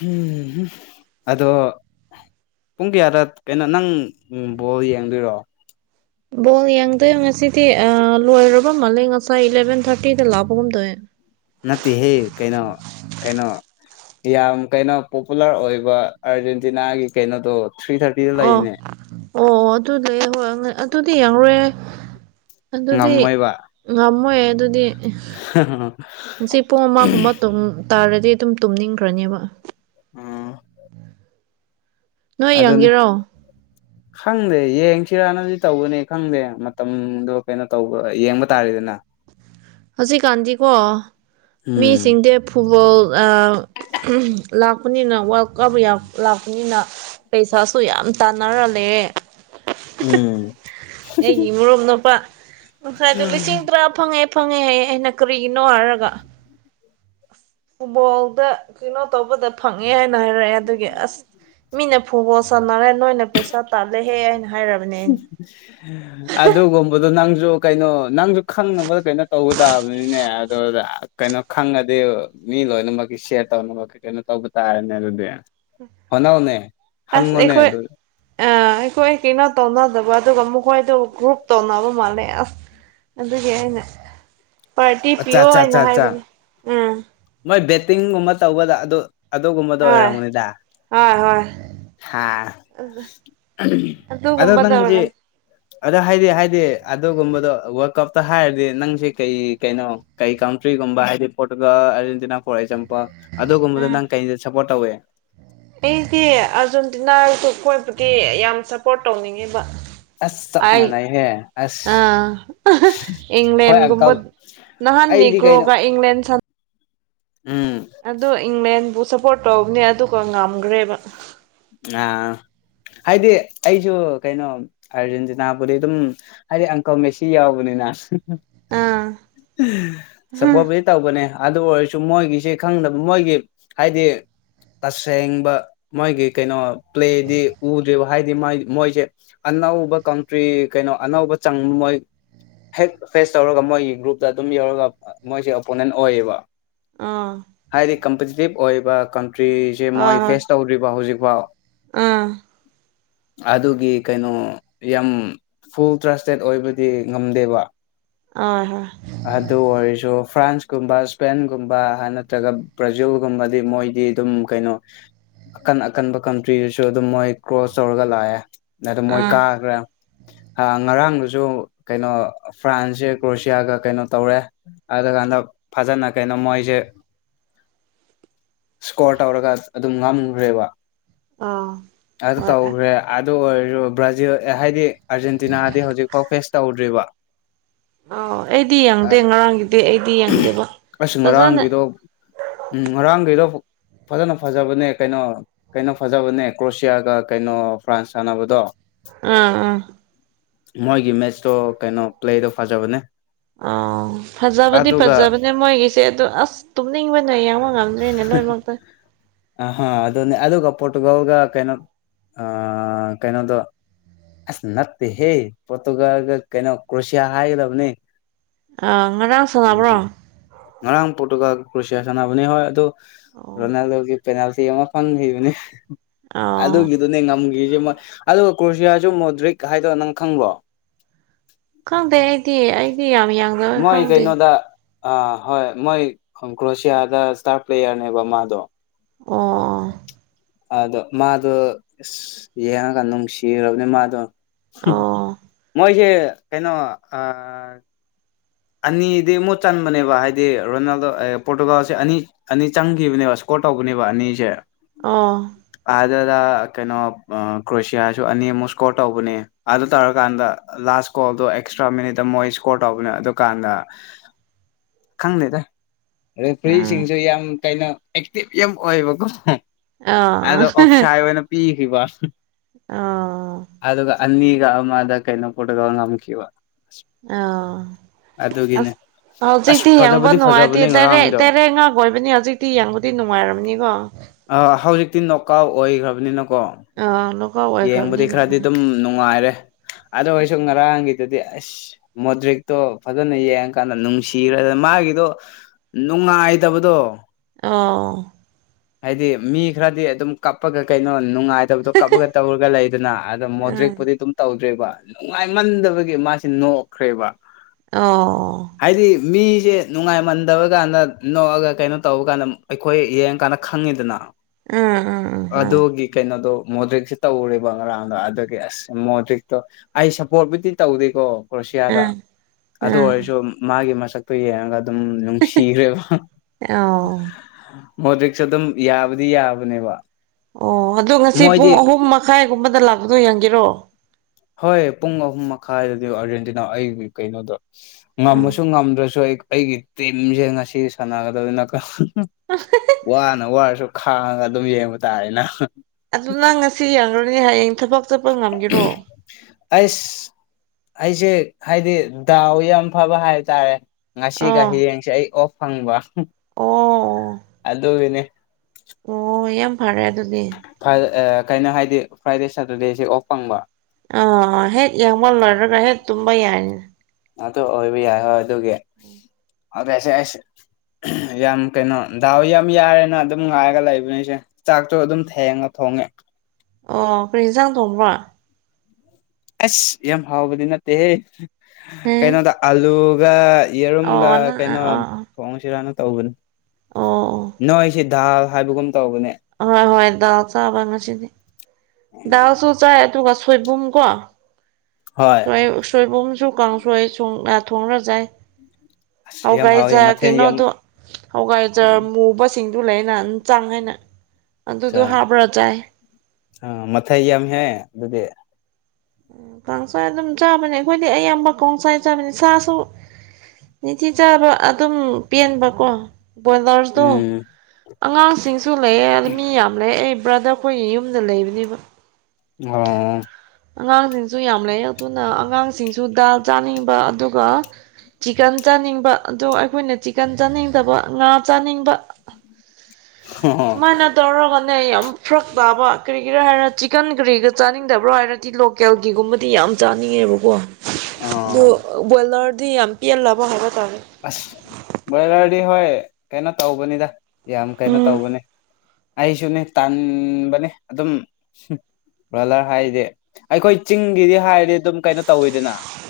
ꯎꯝ ꯑꯗꯣ ꯄꯨꯡ ꯀꯌꯥꯗ ꯀꯩꯅꯣ ꯅꯪ ꯕꯣꯜ ꯌꯦꯡꯗꯣꯏꯔꯣ ꯕꯣꯜ ꯌꯦꯡꯗꯣꯏ ꯉꯁꯤꯗꯤ ꯂꯣꯏꯔꯕ ꯃꯥꯜꯂꯦ ꯉꯁꯥꯏ ꯏꯂꯚꯦꯟ ꯊꯥꯔꯇꯤꯗ ꯂꯥꯛꯄ ꯒꯨꯝꯇꯧꯋꯦ ꯅꯠꯇꯦꯍꯦ ꯀꯩꯅꯣ ꯀꯩꯅꯣ ꯌꯥꯝ ꯀꯩꯅꯣ ꯄꯣꯄꯨꯂꯔ ꯑꯣꯏꯕ ꯑꯥꯔꯖꯦꯟꯇꯤꯅꯥꯒꯤ ꯀꯩꯅꯣꯗꯣ ꯊ꯭ꯔꯤ ꯊꯥꯔꯇꯤꯗ ꯑꯣ ꯂꯩꯌꯦꯅꯦ ꯑꯣ ꯑꯗꯨꯗꯤ ꯍꯣꯏ ꯑꯗꯨꯗꯤ ꯌꯦꯡꯔꯨꯔꯦ ꯑꯗꯨꯗꯤ ꯉꯝꯃꯣꯏꯕ ꯉꯝꯃꯣꯏ ꯑꯗꯨꯗꯤ ꯉꯁꯤ ꯄꯨꯡ ꯑꯃꯒꯨꯝꯕ ꯇꯥꯔꯗꯤ ꯑꯗꯨꯝ ꯇꯨꯝꯅꯤꯡꯈ꯭ꯔꯅꯦꯕ ꯑꯝ ꯅꯣꯏ ꯌꯦꯡꯒꯦꯔꯣ ꯈꯪꯗꯦ ꯌꯦꯡꯁꯤꯔꯥꯅꯗꯤ ꯇꯧꯕꯅꯤ ꯈꯪꯗꯦ ꯃꯇꯝꯗꯣ ꯀꯩꯅꯣ ꯇꯧꯕ ꯌꯦꯡꯕ ꯇꯥꯔꯦꯗꯅ ꯍꯧꯖꯤꯛꯀꯥꯟꯗꯤꯀꯣ ꯎꯝ ꯃꯤꯁꯤꯡꯗꯦ ꯐꯨꯠꯕꯣꯜ ꯎꯝ ꯂꯥꯛꯄꯅꯤꯅ ꯋꯥꯔꯜ ꯀꯞ ꯂꯥꯛꯄꯅꯤꯅ ꯄꯩꯁꯥꯁꯨ ꯌꯥꯝ ꯇꯥꯟꯅꯔ ꯂꯩꯔꯦ ꯎꯝ ꯑꯩꯒꯤ ꯏꯃꯨꯞ ꯅꯨꯄꯥ ꯉꯁꯥꯏꯗꯣ ꯂꯤꯁꯤꯡ ꯇꯔꯥ ꯐꯪ ꯐꯪꯉꯦ ꯐꯪꯉꯦ ꯍꯌꯦ ꯑꯩꯅ ꯀꯔꯤꯒꯤꯅꯣ ꯍꯥꯏꯔꯒ ꯑꯁ ꯐꯨꯠꯕꯣꯜꯗ ꯀꯩꯅꯣ ꯇꯧꯕꯗ ꯐꯪꯉꯦ ꯍꯥꯏꯅ ꯍꯥꯏꯔꯛꯑꯦ ꯑꯗꯨꯒꯤ ꯑꯁ ꯃꯤꯅ ꯐꯨꯠꯕꯣꯜ ꯁꯟꯅꯔꯦ ꯅꯣꯏꯅ ꯄꯩꯁꯥ ꯇꯥꯜꯂꯦꯍꯦ ꯍꯥꯏꯅ ꯍꯥꯏꯔꯕꯅꯦ ꯑꯩꯅ ꯑꯗꯨꯒꯨꯝꯕꯗꯣ ꯅꯪꯁꯨ ꯀꯩꯅꯣ ꯅꯪꯁꯨ ꯈꯪꯅꯕ ꯀꯩꯅꯣ ꯇꯧꯕ ꯇꯥꯕꯅꯤꯅꯦ ꯑꯗꯨ ꯀꯩꯅꯣ ꯈꯪꯉꯗꯤ ꯃꯤ ꯂꯣꯏꯅꯃꯛꯀꯤ ꯁꯦꯌꯥꯔ ꯇꯧꯅꯃꯛꯀꯤ ꯀꯩꯅꯣ ꯇꯧꯕ ꯇꯥꯔꯅꯦ ꯑꯗꯨꯗꯤ ꯍꯣꯠꯅꯥꯎꯅꯦ ꯍꯪꯉꯣꯅꯦ ꯑꯗꯨ ꯑꯥ ꯑꯩꯈꯣꯏ ꯀꯩꯅꯣ ꯇꯧꯅꯗꯕ ꯑꯗꯨꯒ ꯃꯈꯣꯏꯗꯣ ꯒ꯭ꯔꯨꯞ ꯇꯧꯅꯕ ꯃꯥꯜꯂꯦ ꯑꯁ ꯑꯗꯨꯒꯤ ꯑꯩꯅ ꯄꯥꯔꯇꯤ ꯑꯠꯆꯥ ꯄꯤꯌꯣ ꯑꯠꯆꯥ ꯍꯥꯏꯅ ꯑꯠꯆꯥ ꯑꯠꯆꯥ ꯍꯥꯏꯕꯅꯦ ꯎꯝ ꯃꯣꯏ ꯕꯦꯠꯇꯤꯡꯒꯨꯝꯕ ꯇꯧꯕꯗ ꯑꯗꯨ ꯑꯗꯨꯒꯨꯝꯕꯗꯣ ꯍꯣꯏ ꯑꯣꯏꯔꯝꯃꯅꯤꯗ ꯍꯣꯏ ꯍꯣꯏ ꯍꯥ ꯑꯗꯣ ꯑꯗꯨꯒꯨꯝꯕꯗ ꯅꯪꯖꯦ ꯑꯣꯏꯔꯝ ꯑꯗꯣ ꯍꯥꯏꯗꯤ ꯍꯥꯏꯗꯤ ꯑꯗꯨꯒꯨꯝꯕꯗꯣ ꯋꯥꯔꯜꯗ ꯀꯞꯇ ꯍꯥꯏꯔꯗꯤ ꯅꯪꯁꯦ ꯀꯩ ꯀꯩꯅꯣ ꯀꯩ ꯀꯥꯎꯟꯇ꯭ꯔꯤꯒꯨꯝꯕ ꯍꯥꯏꯗꯤ ꯄꯣꯇꯨꯒ ꯑꯔꯖꯦꯟꯇꯤꯅꯥ ꯐꯣꯔ ꯑꯦꯛꯖꯥꯝꯄꯜ ꯑꯗꯨꯒꯨꯝꯕꯗꯣ ꯎꯝ ꯅꯪ ꯀꯩꯗ ꯁꯞꯄꯣꯔꯠ ꯇꯧꯋꯦ ꯑꯩꯗꯤ ꯑꯥꯔꯖꯦꯟꯇꯤꯅꯥ ꯀꯣꯏꯕꯒꯤ ꯌꯥꯝ ꯁꯞꯄꯣꯔꯠ ꯇꯧꯅꯤꯡꯉꯦꯕ ꯑꯁ ꯆꯞ ꯑꯩ ꯃꯥꯟꯅꯩꯍꯦ ꯑꯁ ꯑꯥ ꯍꯣꯏ ꯏꯪꯂꯪꯂꯦꯟ ꯀꯨꯝꯕ ꯑꯪꯀꯜ ꯅꯍꯥꯟꯅꯤ ꯑꯩꯗꯤ ꯀꯩꯅꯣ ꯅꯦꯀ꯭ꯔꯣꯒ ꯏꯪꯂꯦꯟ ꯁꯅ ꯎꯝ ꯑꯗꯣ ꯏꯪꯂꯦꯟꯕꯨ ꯁꯞꯄꯣꯔꯠ ꯇꯧꯕꯅꯦ ꯑꯗꯨ ꯉꯝꯈ꯭ꯔꯦꯕ ꯑꯥ ꯍꯥꯏꯗꯤ ꯑꯩꯁꯨ ꯀꯩꯅꯣ ꯑꯥꯔꯖꯦꯟꯇꯤꯅꯥꯕꯨꯗꯤ ꯑꯗꯨꯝ ꯍꯥꯏꯗꯤ ꯑꯪꯀ ꯃꯦꯁꯤ ꯌꯥꯎꯕꯅꯤꯅ ꯑꯥ ꯁꯥꯄꫭꯠꯄꯨꯗꯤ ꯇꯧꯕꯅ‌ꯦ ꯑꯗꯨ ꯑꯣꯏꯔꯁꯨ ꯃꯣꯏꯒꯤꯁꯦ ꯈꯪꯗꯕ ꯃꯣꯏꯒꯤ ꯍꯥꯏꯗꯤ ꯇꯁꯦꯡꯕ ꯃꯣꯏꯒꯤ ꯀꯩꯅꯣ ꯄ꯭ꯂꯦꯗꯤ ꯎꯗ꯭ꯔꯤꯕ ꯍꯥꯏꯗꯤ ꯃꯣꯏꯁꯦ ꯑꯅꯧꯕ ꯀꯟꯇ꯭ꯔꯤ ꯀꯩꯅꯣ ꯑꯅꯧꯕ ꯆꯪ ꯃꯣꯏ ꯍꯦꯛ ꯐꯦꯁ ꯇꯧꯔꯒ ꯃꯣꯏꯒꯤ ꯒ꯭ꯔꯨꯞꯇ ꯑꯗꯨꯝ ꯌꯧꯔꯒ ꯃꯣꯏꯁꯦ ꯑꯣꯄꯣꯅꯦꯟ ꯑꯣꯏꯌꯦꯕ ꯑꯥ ꯍꯣꯏ ꯍꯥꯏꯗꯤ ꯀꯝꯄꯤꯇꯤꯇꯤꯞ ꯑꯣꯏꯕ ꯀꯟꯇ꯭ꯔꯤꯁꯦ ꯃꯣꯏ ꯍꯣꯏ ꯐꯦꯁ ꯇꯧꯗ꯭ꯔꯤꯕ ꯍꯧꯖꯤꯛꯐꯥꯎ ꯑꯥ ꯑꯗꯨꯒꯤ ꯀꯩꯅꯣ ꯌꯥꯝ ꯐꯨꯜ ꯇ꯭ꯔꯁꯇꯦꯠ ꯑꯣꯏꯕꯗꯤ ꯉꯝꯗꯦꯕ ꯑ ꯍ ꯑꯗꯨ ꯑꯣꯏꯔꯁꯨ ꯐ꯭ꯔꯥꯟꯁꯀꯨꯝꯕ ꯏꯁꯄꯦꯟꯒꯨꯝꯕ ꯅꯠꯇ꯭ꯔꯒ ꯕ꯭ꯔꯥꯖꯤꯜꯒꯨꯝꯕꯗꯤ ꯃꯣꯏ ꯗꯤ ꯑꯗꯨꯝ ꯀꯩꯅꯣ ꯑꯀꯟ ꯑꯀꯟꯕ ꯀꯟꯇ꯭ꯔꯤꯗꯁꯨ ꯑꯗꯨꯝ ꯃꯣꯏ ꯀ꯭ꯔꯣꯁ ꯇꯧꯔꯒ ꯂꯥꯛꯑꯦ ꯅꯠꯇ‌ꯦ ꯃꯣꯏ ꯑꯥ ꯀꯥꯒ꯭ꯔꯦ ꯍ ꯉꯔꯥꯡꯗꯨꯁꯨ ꯀꯩꯅꯣ ꯐ꯭ꯔꯥꯟꯁꯁ‌ꯦ ꯀ꯭ꯔꯣꯁꯤꯌꯥꯒ ꯀꯩꯅꯣ ꯇꯧꯔꯦ ꯑꯗꯨ ꯀꯥꯟꯗ ꯐꯖꯅ ꯀꯩꯅꯣ ꯃꯣꯏꯖ‌ꯦ ꯏꯁꯀꯣꯔ ꯇꯧꯔꯒ ꯑꯗꯨꯝ ꯉꯝꯒ꯭ꯔꯦꯕ ꯑꯥ ꯑꯗꯨ ꯍꯣꯏ ꯑꯥ ꯇꯧꯒꯔ‌ꯦ ꯑꯗꯨ ꯑꯣꯏꯔꯖꯨ ꯕ꯭ꯔꯥꯖꯤꯜ ꯍꯥꯏꯗꯤ ꯑꯥꯔꯖꯦꯟꯇꯤꯅꯥꯗꯤ ꯍꯧꯖꯤꯛ ꯐꯥꯎ ꯐꯦꯁ ꯇꯧꯗ꯭ꯔꯤꯕ ꯑ ꯑꯩꯗꯤ ꯌꯦꯡꯗꯦ ꯉꯔꯥꯡꯒꯤꯗꯤ ꯑꯩꯗꯤ ꯌꯦꯡꯗꯦꯕ ꯑꯁ ꯐꯖꯅ ꯉꯔꯥꯡꯒꯤꯗꯣ ꯎꯝ ꯉꯔꯥꯡꯒꯤꯗꯣ ꯐꯖꯅ ꯐꯖꯕꯅꯦ ꯀꯩꯅꯣ ꯀꯩꯅꯣ ꯐꯖꯕꯅꯦ ꯀ꯭ꯔꯣꯁꯤꯌꯥꯒ ꯀꯩꯅꯣ ꯐ꯭ꯔꯥꯟꯁ ꯁꯥꯟꯅꯕꯗꯣ ꯑꯥ ꯑꯥ ꯃꯣꯏꯒꯤ ꯃꯦꯠꯁꯇꯣ ꯀꯩꯅꯣ ꯄ꯭ꯂꯦꯗꯣ ꯐꯖꯕꯅꯦ ꯑꯥꯎ ꯐꯖꯕꯗꯤ ꯑꯗꯨꯒ ꯐꯖꯕꯅꯤ ꯃꯣꯏꯒꯤꯁꯦ ꯑꯗꫭ ꯑꯁ ꯇꯨꯝꯅꯤꯡꯕꯅ ꯑꯗꯨꯅ ꯌ‌ꯦꯡꯕ ꯉꯝꯗ꯭ꯔꯦꯅꯦ ꯂꯣꯏꯅꯃꯛꯇ ꯍꯥ ꯑꯗꯨꯅꯦ ꯑꯗꯨꯒ ꯄꯣꯔꯇꯨꯒꯥꯜꯒ ꯀꯩꯅꯣ ꯑ ꯀꯩꯅꯣꯗꯣ ꯑꯁ ꯅꯠꯇ‌ꯦꯍꯦ ꯄꯣꯇꯨꯒꯜꯒ ꯀꯩꯅꯣ ꯀ꯭ꯔꯣꯁꯤꯌꯥ ꯍꯥꯏꯒꯗꯕꯅꯤ ꯑ ꯉꫪꯥꯡ ꯁꯟꯅꯕ꯭ꯔꯣ ꯉꯔꯥꯡ ꯄꯣꯔꯇꯨꯒꯥꯜ ꯀ꯭ꯔꯣꯁꯤꯌꯥ ꯁꯥꯟꯅꯕꯅꯤ ꯍꯣꯏ ꯑꯗꯨ ꯑꯣ ꯔꯣꯅꯥꯜꯗꯣꯒꯤ ꯄꯦꯅꯥꯜꯇꯤ ꯑꯃ ꯐꯪꯒꯤꯕꯅꯤ ꯑꯥ ꯑꯗꯨꯒꯤꯗꯨꯅꯦ ꯉꯝꯒꯤ ꯒꫪꯤꯖ‌ꯦ ꯃꫭꯏ ꯑꯗꯨ ꯀ꯭ꯔꯨꯁꯤꯌꯥꯁꯨ ꯃꯣꯗ꯭ꯔꯤꯛ ꯍꯥꯏꯗꫭ ꯅꯪ ꯈꯪꫪꫭ ꯈꯪꯗꯦ ꯑꯩꯗꯤ ꯑꯩꯗꯤ ꯌꯥꯝ ꯌꯥꯡꯕ ꯃꯣꯏ ꯈꯪꯗꯦ ꯀꯩꯅꯣꯗ ꯑꯥ ꯍꯣꯏ ꯃꯣꯏ ꯀ꯭ꯔꯣꯁꯤꯌꯥꯗ ꯏꯁꯇꯥꯔ ꯄ꯭ꯂꯦꯌꯔꯅꯦꯕ ꯃꯥꯗꯣ ꯑꯣ ꯑꯗꯣ ꯃꯥꯗꯣ ꯑꯁ ꯌꯦꯡꯉꯒ ꯅꯨꯡꯁꯤꯔꯕꯅꯦ ꯃꯥꯗꯣ ꯑꯣ ꯃꯣꯏꯖ‌ꯦ ꯀꯩꯅꯣ ꯑ ꯑꯅꯤꯗꯤ ꯃꯨꯠ ꯆꯟꯕꯅꯦꯕ ꯍꯥꯏꯗꯤ ꯔꯣꯅꯥꯜꯗꯣ ꯑꯥꯏ ꯄꯣꯔꯇꯨꯒꯥꯜꯁꯦ ꯑꯅꯤ ꯑꯅꯤ ꯆꯪꯒꯤꯕꯅꯦꯕ ꯁꯥꯄꫭꯠ ꯇꯧꯕꯅꯦꯕ ꯑꯅꯤꯁꯦ ꯑ ꯑꯗꯨꯗ ꯀꯩꯅꯣ ꯀ꯭ꯔꯣꯁꯤꯌꯥꯁꯨ ꯑꯅꯤꯃꯨꯛ ꯁꯀꯣꯔ ꯇꯧꯕꯅꯦ ꯑꯗꯨ ꯇꯧꯔꯀꯥꯟꯗ ꯂꯥꯁ ꯂꯥꯁ ꯀꯣꯜꯗꯣ ꯑꯦꯛꯁꯇ‍꯭ꯔꯥ ꯃꯤꯅꯤꯠꯇ ꯃꯣꯏ ꯁꯀꫭꫪ ꯇꯧꯕꯅꯦ ꯑꯗꯨ ꯗꯨꯀꯥꯟꯗ ꯈꯪꯗꯦꯗ ꯎꯝ ꫪ‌ꯦꯐꯤꯔꯁꯤꯡꯁꯨ ꯌꯥꯝ ꯀꯩꯅ ꯑꯦꯛꯇꯤꯚ ꯌꯥꯝ ꯑꯣꯏꯕꯀꯣ ꯑꯥ ꯑꯗꯣ ꯑꯣꯞꯁꯥꯏ ꯑꯣꯏꯅ ꯄꯤꯒꯤꯕ ꯑꯥ ꯑꯅꯤꯒ ꯑꯃꯥꯗ ꯀꯩꯏꯅꫭ ꯄꫭꯇꯨꯒꯟꯅ ꯉꯝꯈꯤꯕ ꯑꯥꯎ ꯑꯗꯨꯒꯤꯅꯤ ꯍꯧꯖꯤꯛꯇꯤ ꯌꯦꯡꯕ ꯅꯨꯡꯉꯥꯏꯇꯦ ꯇꯔꯦ ꯇꯔꯦ ꯉꯥꯛ ꯑꯣꯏꯕꯅꯤ ꯍꯧꯖꯤꯛꯇꯤ ꯌꯦꯡꯕꯗꯤ ꯅꯨꯡꯉꯥꯏꯔꯝꯅꯤꯀꯣ ꯑ ꯍꯧꯖꯤꯛꯇꯤ ꯅꯣꯀꯥꯎ ꯑꯣꯏꯈ꯭ꯔꯕꯅꯤꯅ ꯑ ꯌꯦꯡꯕꯗꯤ ꯈꯔꯗꯤ ꯑꯗꯨꯝ ꯅꯨꯡꯉꯥꯏꯔꯦ ꯑꯗꯣ ꯑꯩꯣꯏꯁꯨ ꯉꯔꯥꯡꯒꯤ ꯑꯗꯨꯗꯤ ꯑꯁ ꯃꯣꯗ꯭ꯔꯤꯛꯇꯣ ꯐꯖꯅ ꯌꯦꯡꯉꯀꯥꯟꯗ ꯅꯨꯡꯁꯤꯈ꯭ꯔꯦ ꯃꯥꯒꯤꯗꯣ ꯅꯨꯡꯉꯥꯏꯇꯕꯗꯣ ꯑꯣ ꯍꯥꯏꯗꯤ ꯃꯤ ꯈꯔꯗꯤ ꯑꯗꯨꯝ ꯀꯞꯄꯒ ꯀꯩꯅꯣ ꯅꯨꯡꯉꯥꯏꯇꯕꯗꯣ ꯀꯞꯄꯒ ꯇꯧꯔꯒ ꯂꯩꯗꯅ ꯑ ꯎꯝ ꯃꯣꯗ꯭ꯔꯤꯛꯄꯨꯗꯤ ꯑꯗꯨꯝ ꯇꯧ ꯭ꯔꯦꯕ ꯅꯨꯡꯉꯥꯏꯃꯟꯗꯕꯒꯤ ꯃꯥꯁꯤꯦ ꯅꯣꯛꯈ꯭ꯔꯦꯕ ꯑꯣ ꯍꯥꯏꯗꯤ ꯃꯤꯁꯦ ꯅꯨꯡꯉꯥꯏꯃꯟꯗꯕ ꯀꯥꯟꯗ ꯅꯣꯛꯑꯒ ꯀꯩꯅꯣ ꯇꯧꯕ ꯀꯥꯟꯗ ꯑꯩꯈꯣꯏ ꯌꯦꯡꯀꯥꯟꯗ ꯈꯪꯉꯤꯗꯅ ꯎꯝ ꯎꯝ ꯎꯝ ꯑꯗꯒꯤ ꯀꯩꯅꯗꯣ ꯃꯣꯗ꯭ꯔꯤꯛꯁꯦ ꯇꯧꯔꯦꯕ ꯉꯔꯥꯡꯗꯣ ꯑꯗꯨꯒꯤ ꯑꯁ ꯃꯣꯗ꯭ꯔꯤꯛꯇꯣ ꯑꯩ ꯁꯞꯄꯣꯔꯠꯕꯨꯨꯗꯤ ꯇꯧꯗꯦꯀꯣ ꯀ꯭ꯔꯣꯁꯤꯌꯥꯗ ꯎꯝ ꯎꯝ ꯑꯗꯨ ꯎꯝ ꯑꯣꯏꯔꯁꯨ ꯃꯥꯒꯤ ꯃꯁꯛꯇꯨ ꯌꯦꯡꯉꯒ ꯑꯗꯨꯝ ꯅꯨꯡꯁꯤꯈ꯭ꯔꯦꯕ ꯑꯣ ꯃꯣ ꯔꯤꯛꯁ ꯑꯗꯨꯝ ꯌꯥꯕꯗꯤ ꯌꯥꯕꯅꯦꯕ ꯑꯣ ꯑꯗꯣ ꯉꯁꯤ ꯄꯨꯡ ꯃꯣꯏꯗꯤ ꯑꯍꯨꯝ ꯃꯈꯥꯏꯒꯨꯝꯕꯗ ꯂꯥꯛꯄꯗꯣ ꯌꯦꯟꯒꯦꯔꯣ ꯍꯣꯏ ꯄꯨꯡ ꯑꯍꯨꯝ ꯃꯈꯥꯏꯗꯗꯤ ꯑꯥꯔꯖꯦꯟꯇꯤꯅꯥ ꯑꯩꯒꯤ ꯀꯩꯅꯣꯗ ꯎꯝ ꯉꯃꯁꯨ ꯉꯝꯗ꯭ꯔꯁꯨ ꯑꯩ ꯑꯩꯒꯤ ꯇꯤꯝꯁꯦ ꯉꯁꯤ ꯁꯥꯟꯅꯒꯗꯕꯅꯤꯅ ꯋꯥꯅ ꯋꯥꯔꯁꯨ ꯈꯥꯡꯉ ꯑꯗꯨꯝ ꯌꯦꯡꯕ ꯇꯥꯔꯦꯅ ꯑꯗꯨ ꯅꯪ ꯉꯁꯤ ꯌꯥꯡꯈ꯭ꯔꯅꯦ ꯍꯌꯦꯡ ꯊꯕꯛ ꯆꯠꯄ ꯉꯝꯒꯔꯣ ꯑꯩꯁ ꯑꯩꯁꯦ ꯍꯥꯏꯗꯤ ꯗꯥꯎ ꯌꯥꯝ ꯐꯕ ꯍꯥꯏꯇꯥꯔꯦ ꯉꯁꯤꯒ ꯑꯥ ꯍꯌꯦꯡꯁꯦ ꯑꯩ ꯑꯣꯐ ꯐꯪꯕ ꯑꯣ ꯑꯣ ꯑꯗꯨꯗꯒꯅꯦ ꯑꯣ ꯌꯥꯝ ꯐꯔꯦ ꯑꯗꯨꯗꯤ ꯈꯩꯅꯣ ꯍꯥꯏꯗꯤ ꯐ꯭ꯔꯥꯏꯗꯦ ꯁꯇꯔꯗꯦꯁꯦ ꯑꯣꯐ ꯐꯪꯕ ꯑꯥ ꯍꯦꯛ ꯌꯥꯡꯕ ꯂꯣꯏꯔꯒ ꯍꯦꯛ ꯇꯨꯝꯕ ꯌꯥꯏꯅꯤꯅ ꯑꯗꯨ ꯑꯣꯏꯕ ꯌꯥꯏ ꯍꯣꯏ ꯑꯗꯨꯒꯤ ꯑꯗꯨꯗꯁꯦ ꯑꯩꯁ ꯌꯥꯝ ꯀꯩꯅꯣ ꯗꯥꯎ ꯌꯥꯝ ꯌꯥꯔꯦꯅ ꯑꯗꯨꯝ ꯉꯥꯏꯔꯒ ꯂꯩꯕꯅꯤꯁꯦ ꯆꯥꯛꯇꯣ ꯑꯗꯨꯝ ꯊꯦꯡꯉ ꯊꯣꯡꯉꯦ ꯑꯣ ꯀꯔꯤꯖꯪꯗꯣꯡꯕ꯭ꯔꯣ ꯑꯁ ꯌꯥꯝ ꯍꯥꯎꯕꯗꯤ ꯅꯠꯇꯦꯍꯦ ꯍꯝ ꯀꯩꯅꯣꯗ ꯑꯥꯂꯨꯒ ꯌꯦꯔꯨꯝꯒ ꯑꯣ ꯅꯪ ꯀꯩꯅꯣ ꯑꯥ ꯑꯣ ꯊꯣꯡꯁꯤꯔꯅ ꯇꯧꯕꯅꯤ ꯑꯣ ꯅꯣꯏ ꯁꯤꯗꯤ ꯗꯥꯜ ꯍꯥꯏꯕꯒꯨꯝ ꯇꯧꯕꯅꯦ ꯍꯣꯏ ꯍꯣꯏ ꯗꯜ ꯆꯥ ꯉꯁꯤꯗꯤ ꯗꯜ ꯆꯧ ꯆꯥ ꯁꯣꯏꯕꯨꯝ ꯀꯣ ꯍꯣꯏ ꯣꯏ ꯁꯣꯏꯕꯨꯝꯁꯨ ꯀꯥꯡꯁꯣꯏ ꯁꯨꯡꯅ ꯊꯣꯡꯅꯖꯩ ꯑꯁ ꯍ ꯌꯥꯝ ꯀꯥꯏ ꯍꯥꯎꯋꯦ ꯆ ꯃꯊꯦꯜ ꯀꯩꯅꯣ ꯌꯥꯝ ꯇ ꯍꯧ ꯀꯥꯏ ꯆꯁ ꯁꯤꯡꯗꯨ ꯂꯩꯅ ꯑꯗꯨ ꯆꯥꯡ ꯍꯥꯏꯅ ꯑꯗꯨꯗꯣ ꯍꯥꯞꯕ꯭ꯔꯥ ꯆꯥꯏ ꯑ ꯃꯊꯥꯏꯝ ꯍꯦ ꯑꯗꯨꯗꯤ ꯎꯝ ꯀꯥꯡꯁꯥꯏ ꯑꯗꯨꯝ ꯆꯥꯕꯅꯤ ꯑꯩꯈꯣꯏꯗꯤ ꯑꯌꯥꯝꯕ ꯀꯥꯡꯁꯥꯏ ꯆꯥꯕꯅꯤ ꯁꯥꯁꯨ ꯅꯤꯡꯊꯤ ꯆꯥꯕ ꯑꯗꯨꯝ ꯄꯦꯟꯕꯀꯣ ꯕꯣꯏꯂꯔꯁꯇꯣ ꯎꯝ ꯑꯉꯥꯡꯁꯤꯡꯁꯨ ꯂꯩꯌꯦ ꯃꯤ ꯌꯥꯝ ꯂꯩ ꯑꯩ ꯕ꯭ꯔꯗꯔ ꯑꯩꯈꯣꯏꯒꯤ ꯌꯨꯝꯗ ꯂꯩꯕꯅꯦꯕ ꯑꯣ ꯑꯉꯥꯡꯁꯤꯡꯁꯨ ꯌꯥꯝ ꯂꯩ ꯑꯗꯨꯅ ꯑꯉꯥꯡꯁꯤꯡꯁꯨ ꯗꯥꯜ ꯆꯥꯅꯤꯡꯕ ꯑꯗꯨꯒ ꯆꯤꯛꯀꯟ ꯆꯥꯅꯤꯡꯕ ꯑꯣ ꯑꯩꯈꯣꯏꯅ ꯆꯤꯛꯀꯟ ꯆꯥꯅꯤꯡꯗꯕ ꯉꯥ ꯆꯥꯅꯤꯡꯕ ꯃꯥꯥꯏꯅ ꯇꯔ ꯀ ꯌꯥꯝ ꯐꯔꯛ ꯇꯥꯕ ꯀꯔꯤꯒꯤꯔꯥ ꯍꯥꯏꯔ ꯆꯤꯛꯀꯟ ꯀꯔꯤꯒꯔ ꯆꯥꯅꯤꯡꯗꯕ꯭ꯔꯣ ꯍꯥꯏꯔ ꯤ ꯂꯣꯀꯦꯜꯒꯤꯒꯨꯝꯕꯗꯤ ꯌꯥꯝ ꯆꯥꯅꯤꯡꯉꯦꯕꯀꯣ ꯑꯥ ꯣꯏꯂ ꯑꯗꯨ ꯑꯝ ꯄꯤꯌꯥꯜ ꯂꯕ ꯍꯥꯏꯕ ꯇꯥꯔꯦ ꯑꯁ ꯕꯣꯏꯂꯔꯗꯤ ꯍꯣꯏ ꯀꯩꯅꯣ ꯇꯧꯕꯅꯤꯗ ꯌꯥꯝ ꯀꯩꯅꯣ ꯇꯧꯕꯅꯦ ꯑꯩꯁꯨꯅꯦ ꯇꯥꯟꯕꯅꯦ ꯑꯗꯨꯝ ꯕ꯭ꯔꯣꯂꯔ ꯍꯥꯏꯗꯤ ꯑꯩꯈꯣꯏ ꯆꯤꯡꯒꯤꯗꯤ ꯍꯥꯏ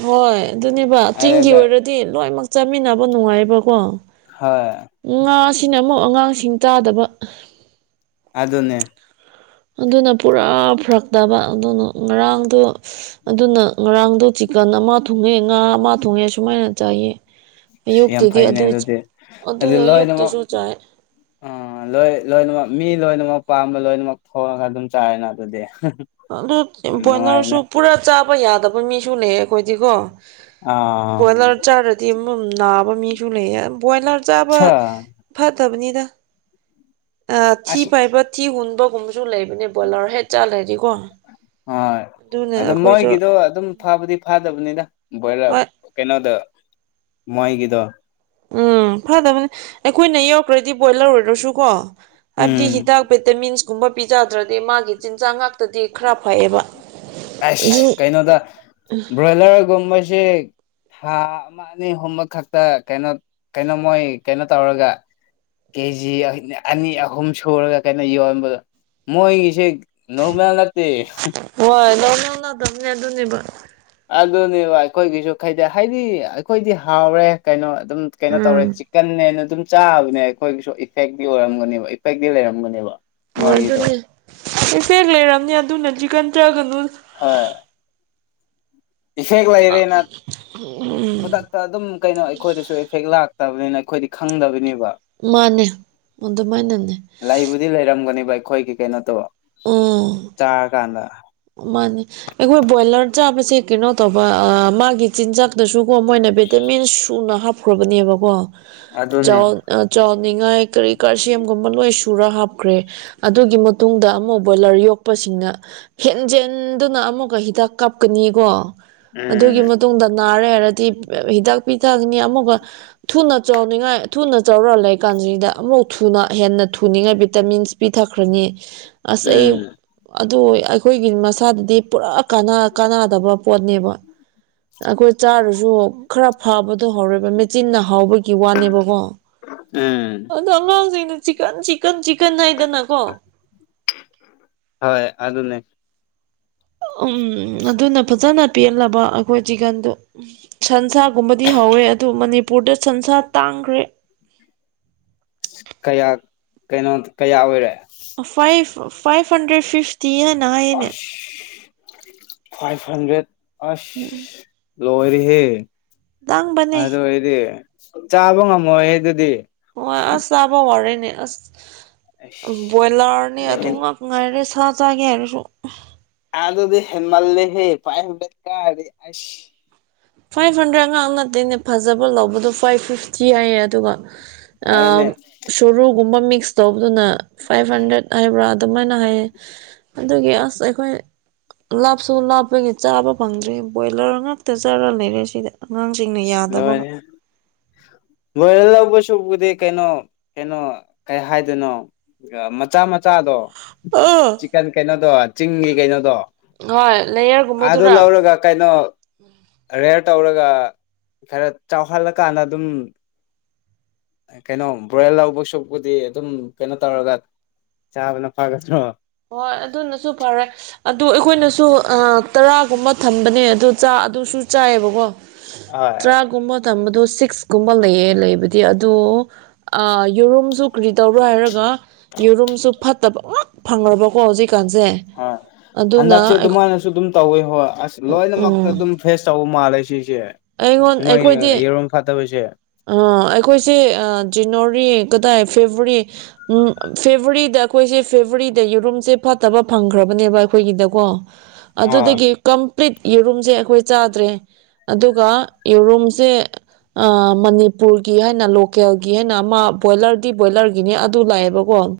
ꯍꯣꯏ ꯑꯗꯨꯅꯦꯕ ꯆꯤꯡꯒꯤ ꯑꯗꯨꯗ ꯑꯣꯏꯔꯗꯤ ꯂꯣꯏꯃꯛ ꯆꯥꯃꯤꯟꯅꯕ ꯅꯨꯡꯉꯥꯏꯌꯦꯕꯀꯣ ꯍꯣꯏ ꯉꯥꯁꯤꯅ ꯑꯃꯨꯛ ꯑꯉꯥꯡꯁꯤꯡ ꯆꯥꯗꯕ ꯑꯗꯨꯅꯦ ꯑꯗꯨꯅ ꯄꯨꯔꯥ ꯐꯔꯛꯇꯕ ꯑꯗꯨꯅ ꯉꯔꯥꯡꯗꯣ ꯑꯗꯨꯅ ꯉꯔꯥꯡꯗꯣ ꯆꯤꯛꯀꯟ ꯑꯃ ꯊꯣꯡꯉꯦ ꯉꯥ ꯑꯃ ꯊꯣꯡꯉꯦ ꯁꯨꯃꯥꯏꯅ ꯆꯥꯏꯌꯦ ꯌꯥꯝ ꯑꯌꯨꯛꯇꯨꯗꯤ ꯐꯩꯅꯦ ꯑꯗꯨ ꯑꯗꯨꯗꯤ ꯑꯗꯨ ꯂꯣꯏꯅꯃꯛ ꯑꯌꯨꯛꯇꯁꯨ ꯆꯥꯏ ꯑ ꯂꯣꯏ ꯂꯣꯏꯅꯃꯛ ꯃꯤ ꯂꯣꯏ ꯂꯣꯏꯅꯃꯛ ꯄꯥꯝꯕ ꯂꯣꯏꯅꯃꯛ ꯊꯣꯡꯉꯒ ꯑꯗꯨꯝ ꯆꯥꯏꯔꯦꯅ ꯑꯗꯨꯗꯤ ꯑꯗꯨ ꯕꯣꯏꯅꯔꯁꯨ ꯅꯨꯡꯉꯥꯏꯕꯅꯦ ꯄꯨꯔꯥ ꯆꯥꯕ ꯌꯥꯗꯕ ꯃꯤꯁꯨ ꯂꯩ ꯑꯩꯈꯣꯏꯗꯤꯀꯣ ꯑꯥ ꯕꯣꯏꯂꯔ ꯆꯥꯔꯗꯤ ꯑꯃ ꯅꯥꯕ ꯃꯤꯁꯨ ꯂꯩꯌꯦ ꯕꯣꯏꯂꯔ ꯆꯥꯕ ꯁꯥ ꯐꯠ ꯇꯕꯅꯤꯗ ꯑ ꯊꯤ ꯑꯁ ꯄꯥꯏꯕ ꯊꯤ ꯍꯨ ꯕꯒꯨꯝꯕꯁꯨ ꯂꯩꯕꯅꯦ ꯕꯣꯏꯂꯔ ꯍꯦꯛ ꯆꯥꯜꯂꯗꯤꯀꯣ ꯍꯣꯏ ꯑꯗ ꯃꯣꯏꯒꯤꯗꯣ ꯑꯗꯨꯝ ꯐꯕꯨꯗꯤ ꯐꯥꯗꯕꯅꯤꯗ ꯕꯣꯏꯂꯔ ꯍꯣꯏ ꯀꯩꯅꯣꯗ ꯃꯣꯏꯒꯤꯗꯣ ꯎꯝ ꯐꯗꯕꯅꯦ ꯑꯩꯈꯣꯏꯅ ꯌꯧꯔꯛꯇ꯭ꯔꯗꯤ ꯕꯣꯏꯂꯔ ꯑꯣꯏꯗ꯭ꯔꯁꯨ ꯀꯣ ꯍꯥꯏꯕꯗꯤ ꯎꯝ ꯍꯤꯗꯥꯛ ꯚꯤꯇꯃꯤꯟꯁ ꯀꯨꯝꯕ ꯄꯤꯖꯗ꯭ꯔꯗꯤ ꯃꯥꯒꯤ ꯆꯤꯟꯖꯥꯛ ꯉꯥꯛꯇꯗꯤ ꯈꯔ ꯐꯩꯌꯦꯕ ꯑꯁ ꯀꯩꯅꯣꯗ ꯕ꯭ꯔꯣꯏꯂꯔꯒꯨꯝꯕꯁꯦ ꯊꯥ ꯑꯃ ꯑꯅꯤ ꯑꯨꯝꯕ ꯈꯛꯇ ꯀꯩꯅꯣ ꯀꯩꯅꯣ ꯃꯣꯏ ꯀꯩꯅꯣ ꯇꯧꯔꯒ ꯀꯦꯖꯤ ꯑꯅꯤ ꯑꯍꯨꯝ ꯁꯨꯔꯒ ꯀꯩꯅꯣ ꯌꯣꯟꯕꯗꯣ ꯃꯣꯏꯒꯤꯁꯦ ꯅꯣꯔꯃꯦꯜ ꯂꯇꯦ ꯑꯣꯂ [unintelligible] ꯑꯣꯂꯗꯝꯅꯦ ꯑꯗꯨꯅꯦꯕ ꯑꯗꯨꯅꯦꯕ ꯑꯩꯈꯣꯏꯒꯤꯁꯨ ꯈꯩꯗꯩ ꯍꯥꯏꯗꯤ ꯑꯩꯈꯣꯏꯗꯤ ꯍꯥꯎꯔꯦ ꯀꯩꯅꯣ ꯑꯗꯨꯝ ꯀꯩꯅꯣ ꯇꯧꯔꯦ ꯎꯝ ꯆꯤꯛꯀꯟꯅꯦꯅ ꯑꯗꯨꯝ ꯆꯥꯕꯅꯦ ꯑꯩꯈꯣꯏꯒꯤꯁꯨ ꯏꯐꯦꯛꯇꯤ ꯑꯣꯏꯔꯝꯒꯅꯦꯕ ꯏꯐꯦꯛꯇꯤ ꯂꯩꯔꯝꯒꯅꯦꯕ ꯍꯣꯏ ꯃꯣꯏꯒꯤꯗꯣ ꯑꯗꯨꯅꯦ ꯑꯦ ꯐꯦꯛ ꯂꯩꯔꯝꯅꯤ ꯑꯗꯨꯅ ꯆꯤꯛ ꯀꯟ ꯍꯣꯏ ꯏꯐꯦꯛ ꯂꯩꯔꯦꯅ ꯈꯨꯗꯛꯇ ꯑꯗꯨꯝ ꯀꯩꯅꯣ ꯑꯩꯈꯣꯏꯗꯁꯨ ꯏꯐꯦꯛ ꯂꯥꯛ ꯐꯠꯇꯕꯅꯤꯅ ꯑꯩꯈꯣꯏꯗꯤ ꯈꯪꯗꯕꯅꯦ ꯃꯥꯅꯦ ꯑꯗꯨꯃꯥꯏꯅꯅꯦ ꯂꯩꯕꯨꯗꯤ ꯂꯩꯔꯝꯒꯅꯤꯕ ꯑꯩꯈꯣꯏꯒꯤ ꯀꯩꯅꯣꯗꯣ ꯎꯝ ꯆꯥꯔꯀꯥꯟꯗ ꯃꯥꯅꯦ ꯑꯩꯈꯣꯏ ꯕꯣꯏꯂꯔ ꯆꯥꯕꯁꯦ ꯀꯩꯅꯣ ꯇꯧꯕ ꯃꯥꯒꯤ ꯆꯤꯟꯖꯥꯛꯇꯁꯨ ꯀꯣ ꯃꯣꯏꯅ ꯚꯦꯇꯃꯤꯟ ꯁꯨꯅ ꯍꯥꯞꯈ꯭ꯔꯕꯅꯦꯕꯀꯣ ꯑꯗꯨꯅꯦ ꯆꯥꯎ ꯆꯧꯅꯤꯡꯉ ꯀꯔꯤ ꯀꯔꯁꯤ ꯌꯥꯝꯦꯝꯒꯨꯝꯃꯜ ꯂ ꯆꯨꯔ ꯍꯥꯞꯈ꯭ꯔꯦ ꯑꯗꯨꯒꯤ ꯃꯇꯨꯡꯗ ꯑꯃꯨꯛ ꯕꯣꯏꯂꯔ ꯌꯣꯛꯄꯁꯤꯡꯅ ꯍꯦꯟꯖꯦꯟꯗꯨꯅ ꯑꯃꯨꯛꯒ ꯍꯤꯗꯥꯛ ꯀꯥꯞꯀꯅꯤꯀꯣ ꯑꯗꯨꯒꯤ ꯎꯝ ꯃꯇꯨꯡꯗ ꯅꯥꯔꯦ ꯍꯥꯏꯔꯗꯤ ꯍꯤꯗꯥꯛ ꯄꯤꯊꯛꯅꯤ ꯑꯃꯨꯛꯒ ꯊꯨꯅ ꯆꯥꯎꯅꯤꯡꯉꯥꯏ ꯊꯨꯅ ꯆꯥꯎꯔꯛ ꯂꯩꯀꯥꯟꯗ ꯁꯤꯗ ꯑꯃꯨ ꯊꯨꯅ ꯍꯦꯟꯅ ꯊꯨꯅꯤꯡꯉꯥꯏ ꯚꯤꯇꯥꯃꯤꯟꯁ ꯄꯤꯊꯈ꯭ꯔꯅꯤ ꯑꯁ ꯑꯩ ꯎꯝ ꯑꯗꯨ ꯑꯩꯈꯣꯏꯒꯤ ꯃꯁꯥꯗꯗꯤ ꯄꯨꯔꯥ ꯀꯥꯟꯅ ꯀꯥꯟꯅꯗꯕ ꯄꯣꯠꯅꯦꯕ ꯑꯩꯈꯣꯏ ꯆꯥꯔꯁꯨ ꯈꯔ ꯐꯥꯕꯗꯣ ꯍꯧꯔꯣꯏꯕ ꯃꯦꯆꯤꯟꯅ ꯍꯥꯎꯕꯒꯤ ꯋꯥꯅꯦꯕꯀꯣ ꯎꯝ ꯑꯗꯣ ꯑꯉꯥꯡꯁꯤꯡꯩꯅ ꯆꯤꯛꯀꯟ ꯆꯤꯛꯀꯟ ꯆꯤꯛꯀꯟ ꯍꯥꯏꯗꯅꯀꯣ ꯍꯣꯏ ꯑꯗꯨꯅꯦ ꯎꯝ ꯑꯗꯨꯅ ꯐꯖꯅ ꯄꯦꯜꯂꯕ ꯑꯩꯈꯣꯏ ꯆꯤꯛꯀꯟꯗꯣ ꯁꯟꯁꯥꯒꯨꯝꯕꯗꯤ ꯍꯧꯧꯋꯦ ꯑꯗꯨ ꯃꯅꯤꯄꯨꯔꯗ ꯁꯟꯁꯥ ꯇꯥꯡꯈ꯭ꯔꯦ ꯀꯌꯥ ꯀꯩꯅꯣ ꯀꯌꯥ ꯑꯣꯏꯔꯦ ꯐꯥꯏꯕ ꯍꯟꯗ꯭ꯔꯦꯠ ꯐꯤꯐꯇꯤꯅꯏꯅꯦ ꯑꯁ ꯐꯥꯏꯚ ꯍꯟꯗ꯭ꯔꯦꯠ ꯑꯁ ꯂꯣꯔꯤꯍꯦ ꯇꯥꯡꯕꯅꯦ ꯑꯗꯨ ꯑꯩꯗꯤ ꯆꯥꯕ ꯉꯝꯃꯣꯏꯍ ꯑꯗꯨꯗꯤ ꯑꯣ ꯑꯁ ꯆꯕ ꯍꯔꯦꯅꯦ ꯑꯁ ꯕꯣꯏꯂꯥꯔꯅꯦ ꯑꯗꯨ ꯑꯁ ꯉꯥꯛ ꯉꯥꯏꯔꯦ ꯁꯥ ꯆꯥꯒꯦ ꯍꯥꯏꯔꯁꯨ ꯑꯗꯗꯤ ꯍꯦꯟꯃꯜ ꯂꯩꯦ ꯍꯦ ꯄꯥꯏ ꯍꯦꯗ ꯀꯥꯁ ꯐꯥꯏꯚ ꯍꯟꯗ꯭ꯔꯦꯗ ꯉꯍꯥꯛ ꯅꯠꯇꯦꯅꯦ ꯐꯖꯕ ꯂꯧꯕꯗꯣ ꯐꯥꯏꯚ ꯐꯤꯐꯇꯤ ꯍꯥꯏꯌꯦ ꯑꯗꯨꯒ ꯑ ꯑꯗꯨꯅꯦ ꯁꯔꯨ ꯝꯕꯥ ꯃꯛꯁ ꯇꯧꯕꯗꯨꯅ ꯐꯥꯏꯚ ꯍꯟꯗ꯭ꯔꯦꯠ ꯍꯥꯏꯕ꯭ꯔꯥ ꯑꯗꯨꯃꯥꯏꯅ ꯍꯥꯏꯌꯦ ꯑꯗꯨꯒꯤ ꯑꯁ ꯑꯩꯈꯣꯏ ꯂꯥꯞꯁꯨ ꯂꯥꯞꯄꯒꯤ ꯆꯥꯕ ꯐꯪꯗ꯭ꯔꯦ ꯕꯣꯏꯂꯔ ꯉꯥꯛꯇ ꯆꯥꯔꯒ ꯂꯩꯔꯦ ꯁꯤꯗ ꯑꯉꯥꯡꯁꯤꯡꯅ ꯌꯥꯗꯕꯒ ꯁꯂꯣꯅꯤ ꯁꯕꯨꯗꯤ ꯀꯩꯅꯣ ꯀꯩꯅꯣ ꯀꯩ ꯍꯥꯏꯗꯅꯣ ꯃꯆꯥ ꯃ ꯃꯆꯥꯗꯣ ꯑꯥ ꯆꯤꯛꯀꯟ ꯀꯩꯅꯣꯗꯣ ꯆꯤꯡꯒꯤ ꯀꯩꯅꯣꯗꯣ ꯍꯣꯏ ꯑꯗ ꯂꯧ ꯂꯦꯌꯔꯒꯨꯝꯕꯗꯨꯔꯥ ꯂꯧꯔꯒ ꯀꯩꯅꯩꯅꯣ ꯔꯦꯔ ꯇꯧꯔꯒ ꯑꯗꯨꯒ ꯈꯔ ꯆꯥꯎꯍꯜꯂꯀꯥꯟꯗ ꯑꯗꯨꯝ ꯀꯩꯅꯣ ꯕ꯭ꯔꯣꯏꯜ ꯂꯧꯕ ꯁꯨꯞꯄꯨꯗꯤ ꯑꯗꯨꯝ ꯀꯩꯅꯣ ꯇꯧꯔꯒ ꯆꯥꯕꯅ ꯐꯒꯁ꯭ꯔꯣ ꯍꯣꯏ ꯑꯗꯨꯅꯁꯨ ꯐꯔꯦ ꯑꯗꯨ ꯑꯩꯈꯣꯏꯅꯁꯨ ꯇꯔꯥꯒꯨꯝꯕ ꯊꯝꯕꯅꯦ ꯑꯗꯣ ꯆꯥ ꯑꯗꯨꯁꯨ ꯆꯥꯏꯌꯦꯕꯀꯣ ꯍꯣꯏ ꯇꯔꯥꯒꯨꯝꯕ ꯊꯝꯕꯗꯣ ꯁꯤꯛꯁꯀꯨꯝꯕ ꯂꯩꯌꯦ ꯂꯩꯕꯗꯤ ꯑꯗ ꯌꯦꯔꯨꯝꯁꯨ ꯀꯔꯤꯗꯧꯔꯣ ꯍꯥꯏꯔꯒ ꯌꯦꯔꯨꯝꯁꯨ ꯐꯠꯇꯕ ꯐꯪꯔꯔꯕ ꯀꯣ ꯍꯧꯖꯤꯛ ꯍꯣꯏ ꯍꯟꯗꯛꯁꯦ ꯑꯗꯨꯃꯥꯏꯅꯁꯨ ꯑꯗꯨꯝ ꯇꯧꯋꯤ ꯍꯣꯏ ꯑꯁ ꯂꯣꯏꯅꯃꯛꯇ ꯎꯝ ꯑꯗꯨꯝ ꯐ꯭ꯔꯦꯁ ꯇꯧꯕ ꯃꯥꯜꯂꯦ ꯁꯤꯁꯦ ꯑꯩꯉꯣꯟ ꯃꯣꯏ ꯑꯩꯈꯣꯏꯗꯤ ꯌꯦꯔꯣꯝ ꯐꯥꯠꯇꯕꯁꯦ ꯑ ꯑꯩꯈꯣꯏꯁꯦ ꯖꯤꯅꯣꯔꯤ ꯀꯥꯏ ꯐꯦꯕꯋꯥꯔꯤ ꯎ ꯐꯦꯕꯋꯥꯔꯤꯗ ꯑꯩꯈꯣꯏꯁꯦ ꯐꯦꯕꯋꯥꯔꯤꯗ ꯌꯦꯨꯔꯨꯝꯁꯦ ꯐꯠꯇꯕ ꯐꯪꯈ꯭ꯔꯕ ꯑꯩꯈꯣꯏꯒꯤꯗꯣ ꯑꯗꯨ ꯑ ꯄ꯭ꯂꯤꯠ ꯌꯦꯔꯨꯝꯁꯦ ꯑꯩꯈꯣꯏ ꯆꯥꯗ꯭ꯔꯦ ꯑꯗꯨꯒ ꯌꯦꯔꯨꯝꯁꯦ ꯃꯅꯤꯄꯨꯔꯒꯤ ꯍꯥꯏꯅ ꯂꯣꯀꯦꯜꯒꯤ ꯍꯥꯏꯅ ꯑꯃ ꯕꯣꯏꯂꯔꯗꯤ ꯕꯣꯏꯂꯔꯒꯤꯅꯤ ꯑꯗꯨ ꯂꯥꯛꯑꯦꯕꯀꯣ